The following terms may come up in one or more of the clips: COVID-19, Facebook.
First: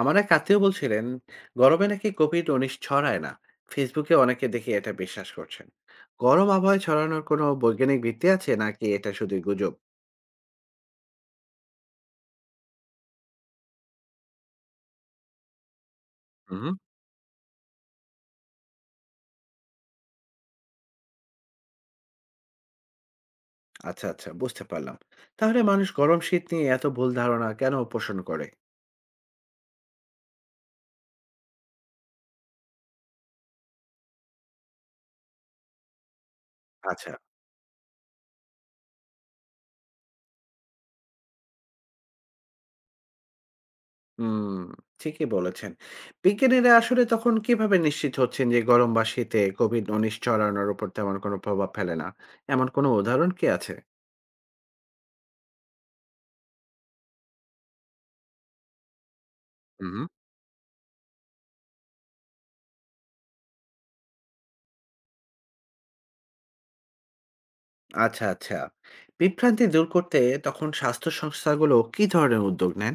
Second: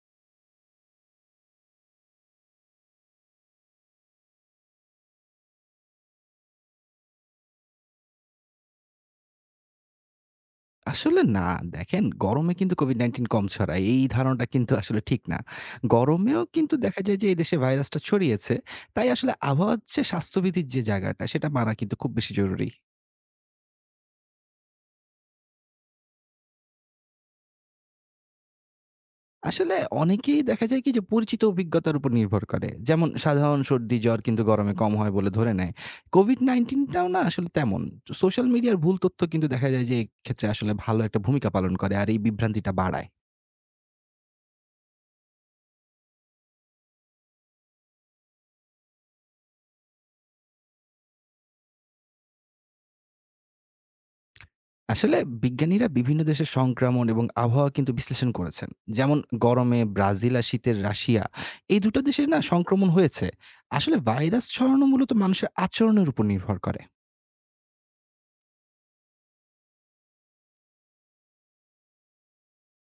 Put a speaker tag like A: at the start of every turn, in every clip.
A: আমার এক আত্মীয় বলছিলেন, গরমে নাকি COVID-19 ছড়ায় না। ফেসবুকে অনেকে দেখি এটা বিশ্বাস করছেন। গরম আবহাওয়ায় ছড়ানোর কোনো বৈজ্ঞানিক ভিত্তি আছে, নাকি এটা শুধু গুজব?
B: আসলে না। দেখেন গরমে কিন্তু COVID-19 কম ছড়ায়। এই ধারণাটা কিন্তু আসলে ঠিক না। গরমেও
A: হুম।
B: কিন্তু দেখা যায় যে এদেশে ভাইরাসটা ছড়িয়েছে। তাই আসলে আবহাওয়ার যে স্বাস্থ্যবিধির যে জায়গাটা সেটা মানা কিন্তু খুব বেশি জরুরি।
A: আচ্ছা আচ্ছা, বুঝতে পারলাম। তাহলে মানুষ গরম শীত নিয়ে এত ভুল ধারণা কেন পোষণ করে?
B: আসলে অনেকেই দেখা যায় কি যে পরিচিত অভিজ্ঞতার উপর নির্ভর করে। যেমন সাধারণ সর্দি জ্বর কিন্তু গরমে কম হয় বলে ধরে নেয়। COVID-19 টাও
A: আচ্ছা।
B: না আসলে তেমন। সোশ্যাল মিডিয়ার ভুল তথ্য কিন্তু দেখা যায় যে এক্ষেত্রে আসলে ভালো একটা ভূমিকা পালন করে আর এই বিভ্রান্তিটা বাড়ায়।
A: হুম, ঠিকই বলেছেন। বিজ্ঞানীরা আসলে তখন কিভাবে নিশ্চিত হচ্ছেন যে গরম বা শীতে COVID-19 ছড়ানোর উপর তেমন কোনো প্রভাব ফেলে না? এমন কোনো উদাহরণ কি আছে?
B: আসলে বিজ্ঞানীরা বিভিন্ন দেশের সংক্রমণ এবং আবহাওয়া কিন্তু বিশ্লেষণ করেছেন, যেমন গরমে ব্রাজিল আর শীতের রাশিয়া, এই দুটো দেশে না সংক্রমণ হয়েছে। আসলে ভাইরাস ছড়ানো মূলত মানুষের আচরণের উপর নির্ভর করে।
A: আচ্ছা, আচ্ছা। বিভ্রান্তি দূর করতে তখন স্বাস্থ্য সংস্থাগুলো কি ধরনের উদ্যোগ নেন?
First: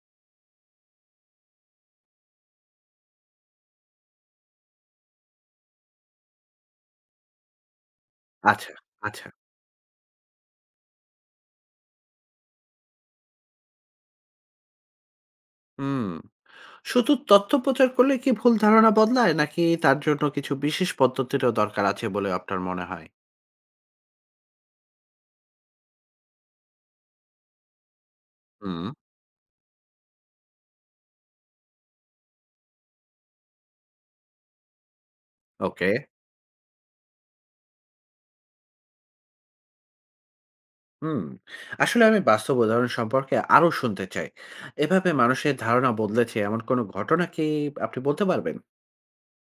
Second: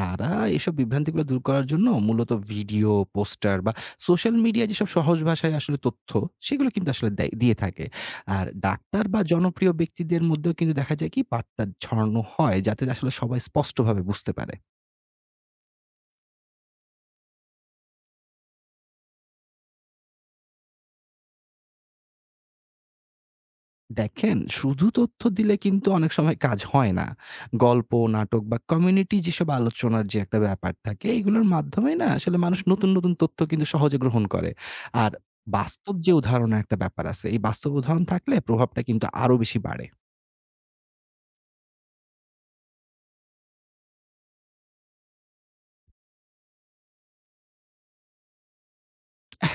B: তারা এসব বিভ্রান্তিগুলো দূর করার জন্য মূলত ভিডিও পোস্টার বা সোশ্যাল মিডিয়া যেসব সহজ ভাষায় আসলে তথ্য সেগুলো কিন্তু আসলে দিয়ে থাকে। আর
A: আচ্ছা,
B: ডাক্তার বা
A: আচ্ছা।
B: জনপ্রিয় ব্যক্তিদের মধ্যেও কিন্তু দেখা যায় কি বার্তা ছড়ানো হয় যাতে আসলে সবাই স্পষ্টভাবে বুঝতে পারে।
A: হুম। শুধু তথ্য প্রচার করলে কি ভুল ধারণা বদলায়, নাকি তার জন্য কিছু বিশেষ পদ্ধতিরও দরকার আছে বলে আপনার মনে হয়?
B: দেখেন, শুধু তথ্য দিলে কিন্তু অনেক সময় কাজ হয় না। গল্প, নাটক বা
A: হুম।
B: কমিউনিটি যেসব আলোচনার যে একটা ব্যাপার থাকে, এগুলোর মাধ্যমেই না আসলে মানুষ নতুন, নতুন তথ্য কিন্তু সহজে গ্রহণ করে। আর
A: ওকে।
B: বাস্তব যে উদাহরণের একটা ব্যাপার আছে, এই বাস্তব উদাহরণ থাকলে প্রভাবটা কিন্তু আরো বেশি বাড়ে।
A: হুম। আসলে আমি বাস্তব উদাহরণ সম্পর্কে আরো শুনতে চাই। এভাবে মানুষের ধারণা বদলেছে এমন কোনো ঘটনা কি আপনি বলতে পারবেন?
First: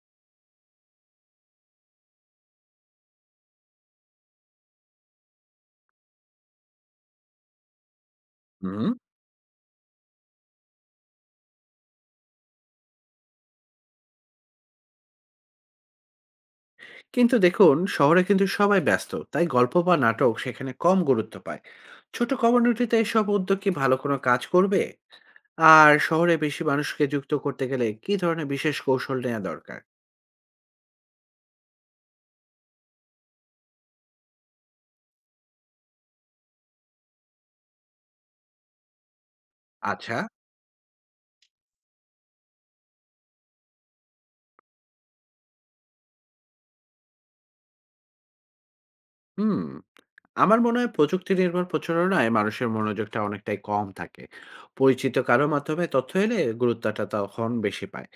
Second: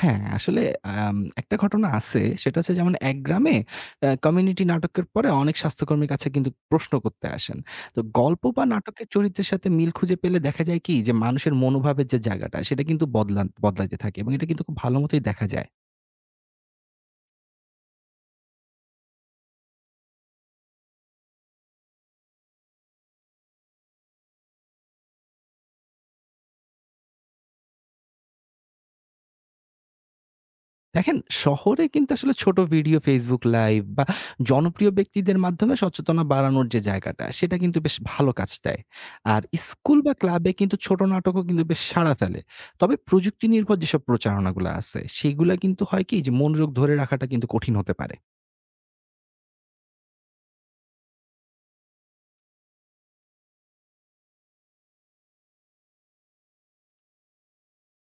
B: হ্যাঁ, আসলে আম একটা ঘটনা আছে। সেটা হচ্ছে যেমন এক গ্রামে কমিউনিটি নাটকের পরে অনেক স্বাস্থ্যকর্মীর কাছে কিন্তু প্রশ্ন করতে আসেন। তো গল্প বা
A: হুম।
B: নাটকের চরিত্রের সাথে মিল খুঁজে পেলে দেখা যায় কি যে মানুষের মনোভাবের যে জায়গাটা সেটা কিন্তু বদলাতে থাকে এবং এটা কিন্তু খুব ভালো মতোই দেখা যায়।
A: কিন্তু দেখুন, শহরে কিন্তু সবাই ব্যস্ত, তাই গল্প বা নাটক সেখানে কম গুরুত্ব পায়। ছোট কমিউনিটিতে এসব উদ্যোগ কি ভালো কোনো কাজ করবে? আর শহরে বেশি মানুষকে যুক্ত করতে গেলে কি ধরনের বিশেষ কৌশল নেওয়া দরকার?
B: দেখেন, শহরে কিন্তু আসলে ছোট ভিডিও, Facebook লাইভ বা জনপ্রিয় ব্যক্তিদের মাধ্যমে সচেতনা বাড়ানোর যে জায়গাটা, সেটা কিন্তু বেশ ভালো কাজ দেয়। আর স্কুল বা
A: আচ্ছা।
B: ক্লাবে কিন্তু ছোট নাটকও কিন্তু বেশ সাড়া ফেলে। তবে প্রযুক্তি নির্ভর যেসব প্রচারণাগুলা আছে, সেগুলা কিন্তু হয় কি যে মনোযোগ ধরে রাখাটা কিন্তু কঠিন হতে পারে।
A: হুম। আমার মনে হয় প্রযুক্তি নির্ভর প্রচারণায় মানুষের মনোযোগটা অনেকটাই কম থাকে। পরিচিত কারো মাধ্যমে তথ্য এলে গুরুত্বটা তখন বেশি পায়।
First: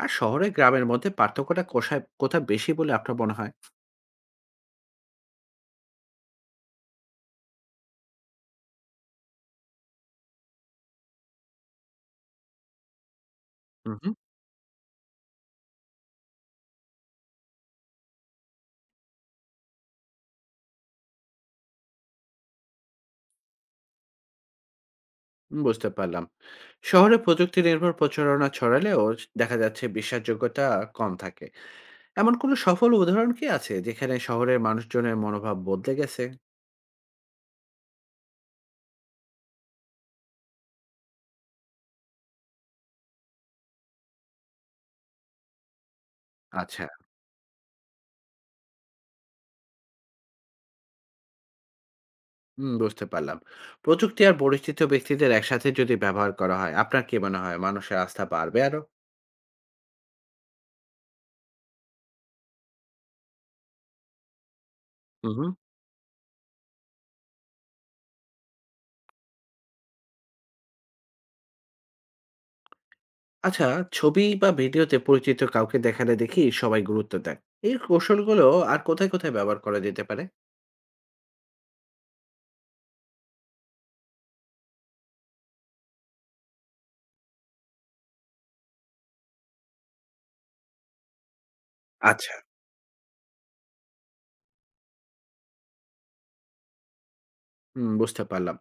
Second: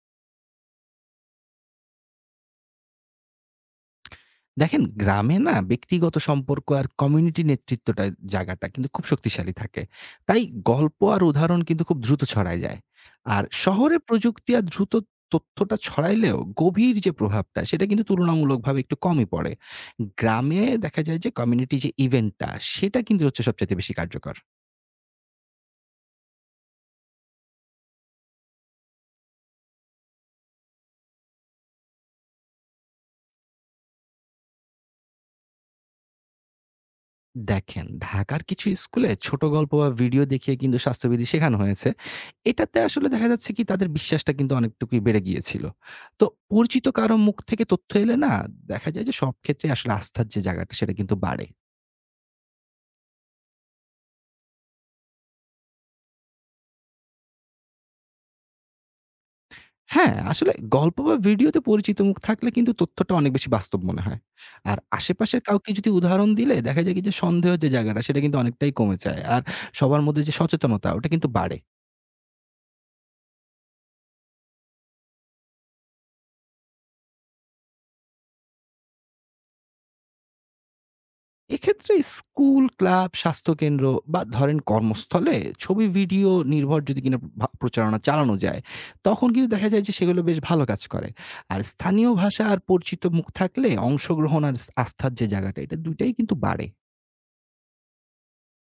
A: আর শহরে গ্রামের মধ্যে পার্থক্যটা কোথায় কোথায় বেশি বলে আপনার মনে
B: দেখেন, গ্রামে না ব্যক্তিগত সম্পর্ক আর কমিউনিটি নেতৃত্বটা, জায়গাটা কিন্তু খুব শক্তিশালী থাকে। তাই গল্প আর উদাহরণ কিন্তু খুব দ্রুত ছড়ায় যায়। আর শহরে
A: হয়?
B: প্রযুক্তি আর দ্রুত তথ্যটা ছড়াইলেও গভীর যে প্রভাবটা সেটা কিন্তু তুলনামূলকভাবে একটু কমই পড়ে। গ্রামে দেখা যায় যে কমিউনিটি যে ইভেন্টটা, সেটা কিন্তু হচ্ছে সবচেয়ে বেশি কার্যকর।
A: বুঝতে পারলাম। শহরে প্রযুক্তি নির্ভর প্রচারণা ছড়ালেও দেখা যাচ্ছে বিশ্বাসযোগ্যতা কম থাকে। এমন কোনো সফল উদাহরণ কি আছে যেখানে শহরের মানুষজনের মনোভাব বদলে গেছে?
B: দেখেন, ঢাকার কিছু স্কুলে ছোট গল্প বা ভিডিও দেখিয়ে কিন্তু স্বাস্থ্যবিধি শেখানো হয়েছে। এটাতে আসলে দেখা যাচ্ছে কি তাদের বিশ্বাসটা কিন্তু অনেকটুকুই বেড়ে গিয়েছিল। তো
A: আচ্ছা।
B: পরিচিত কারো মুখ থেকে তথ্য এলে না দেখা যায় যে সব ক্ষেত্রে আসলে আস্থার যে জায়গাটা সেটা কিন্তু বাড়ে।
A: হুম, বুঝতে পারলাম। প্রযুক্তি আর পরিচিত ব্যক্তিদের একসাথে যদি ব্যবহার করা হয়, আপনার কি মনে হয় মানুষের আস্থা বাড়বে আরো?
B: হ্যাঁ, আসলে গল্প বা ভিডিওতে পরিচিত মুখ থাকলে কিন্তু তথ্যটা অনেক বেশি বাস্তব মনে হয়। আর আশেপাশের
A: হুম।
B: কাউকে যদি উদাহরণ দিলে দেখা যায় কি যে সন্দেহের যে জায়গাটা সেটা কিন্তু অনেকটাই কমে যায়। আর সবার মধ্যে যে সচেতনতা ওটা কিন্তু বাড়ে।
A: আচ্ছা। ছবি বা ভিডিওতে পরিচিত কাউকে দেখালে দেখি সবাই গুরুত্ব দেয়। এই কৌশলগুলো আর কোথায় কোথায় ব্যবহার করা যেতে পারে?
B: এক্ষেত্রে স্কুল, ক্লাব, স্বাস্থ্যকেন্দ্র বা ধরেন কর্মস্থলে ছবি, ভিডিও নির্ভর যদি কিনা প্রচারণা চালানো যায়, তখন কিন্তু দেখা যায় যে সেগুলো বেশ ভালো কাজ করে। আর স্থানীয়
A: আচ্ছা।
B: ভাষা আর পরিচিত মুখ থাকলে অংশগ্রহণ আর আস্থার যে জায়গাটা, এটা ২ টাই কিন্তু বাড়ে।
A: হুম, বুঝতে পারলাম।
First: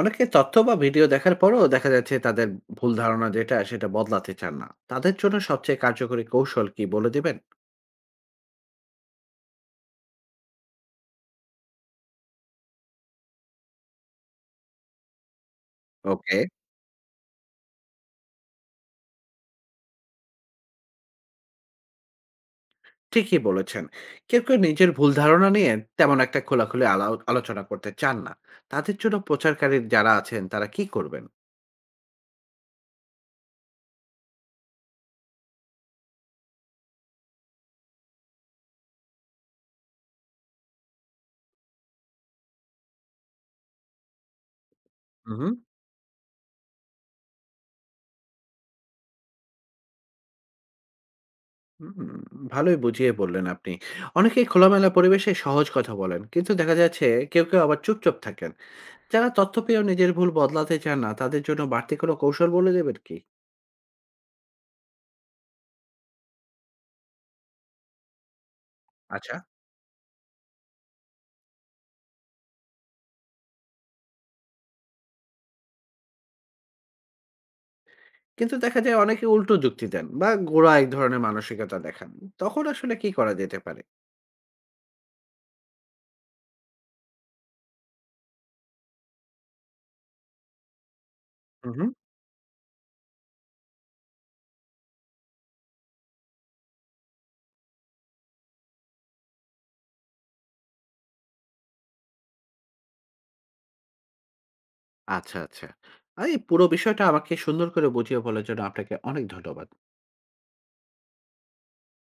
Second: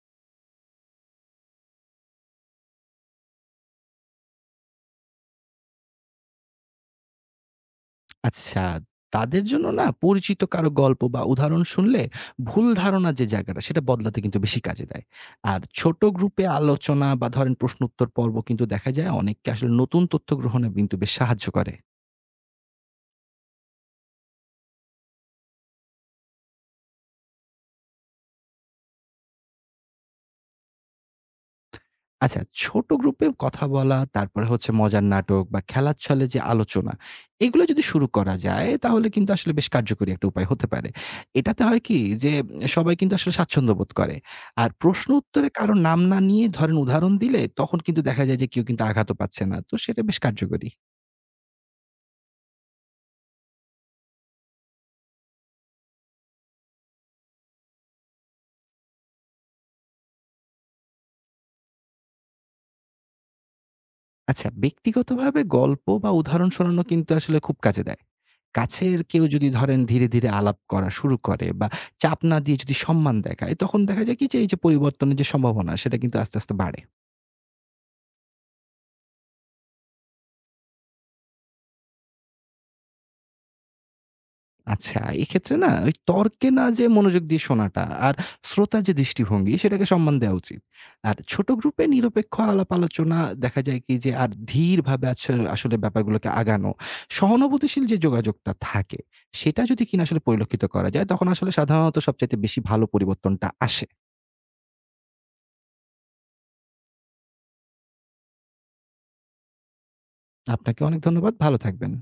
A: অনেকে তথ্য বা ভিডিও দেখার পরও দেখা যাচ্ছে তাদের ভুল ধারণা যেটা সেটা বদলাতে চান না। তাদের জন্য সবচেয়ে কার্যকরী কৌশল কি বলে দিবেন?
B: আচ্ছা, তাদের জন্য না পরিচিত কারো গল্প বা উদাহরণ শুনলে ভুল ধারণা যে জায়গাটা, সেটা বদলাতে কিন্তু বেশি কাজে দেয়। আর ছোট
A: ওকে।
B: গ্রুপে আলোচনা বা ধরেন প্রশ্ন উত্তর পর্ব কিন্তু দেখা যায় অনেককে আসলে নতুন তথ্য গ্রহণে কিন্তু বেশ সাহায্য করে।
A: ঠিকই বলেছেন। কেউ, কেউ নিজের ভুল ধারণা নিয়ে তেমন একটা খোলাখুলি আলোচনা করতে চান না। তাদের জন্য প্রচারকারী যারা আছেন তারা কি করবেন?
B: আচ্ছা, ছোট গ্রুপে কথা বলা, তারপরে হচ্ছে মজার নাটক বা খেলার ছলে যে আলোচনা, এগুলো যদি শুরু করা যায় তাহলে কিন্তু আসলে বেশ কার্যকরী একটা উপায় হতে পারে। এটাতে হয় কি যে সবাই কিন্তু আসলে স্বাচ্ছন্দ্য বোধ করে। আর প্রশ্ন উত্তরে
A: উহুম।
B: কারো নাম না নিয়ে ধরেন উদাহরণ দিলে তখন কিন্তু দেখা যায় যে কেউ কিন্তু আঘাতও পাচ্ছে না। তো সেটা বেশ কার্যকরী।
A: হুম। ভালোই বুঝিয়ে বললেন আপনি। অনেকেই খোলামেলা পরিবেশে সহজ কথা বলেন। কিন্তু দেখা যাচ্ছে কেউ, কেউ আবার চুপচাপ থাকেন। যারা তথ্য পেয়েও নিজের ভুল বদলাতে চান না তাদের জন্য বাড়তি কোনো কৌশল বলে দেবেন কি?
B: আচ্ছা, ব্যক্তিগতভাবে গল্প বা উদাহরণ শোনানো কিন্তু আসলে খুব কাজে দেয়। কাছের কেউ
A: আচ্ছা।
B: যদি ধরেন ধীরে, ধীরে আলাপ করা শুরু করে বা চাপ না দিয়ে যদি সম্মান দেখায়, তখন দেখা যায় কি যে এই যে পরিবর্তনের যে সম্ভাবনা সেটা কিন্তু আস্তে, আস্তে বাড়ে।
A: কিন্তু দেখা যায় অনেকে উল্টো যুক্তি দেন বা গোঁড়া এক ধরনের মানসিকতা দেখান। তখন আসলে কি করা যেতে পারে?
B: আচ্ছা, এক্ষেত্রে না ওই তর্কে না যেয়ে মনোযোগ দিয়ে শোনাটা আর শ্রোতার যে দৃষ্টিভঙ্গি সেটাকে সম্মান দেওয়া উচিত। আর ছোট
A: হু,
B: গ্রুপে
A: হুম।
B: নিরপেক্ষ আলাপ আলোচনা দেখা যায় কি যে আর ধীরভাবে আসলে ব্যাপারগুলোকে আগানো। সহানুভূতিশীল যে যোগাযোগটা থাকে সেটা যদি কিনা আসলে পরিলক্ষিত করা যায় তখন আসলে সাধারণত সবচাইতে বেশি ভালো পরিবর্তনটা আসে।
A: আচ্ছা, আচ্ছা। আর এই পুরো বিষয়টা আমাকে সুন্দর করে বুঝিয়ে বলার জন্য আপনাকে অনেক ধন্যবাদ।
B: আপনাকে অনেক ধন্যবাদ। ভালো থাকবেন।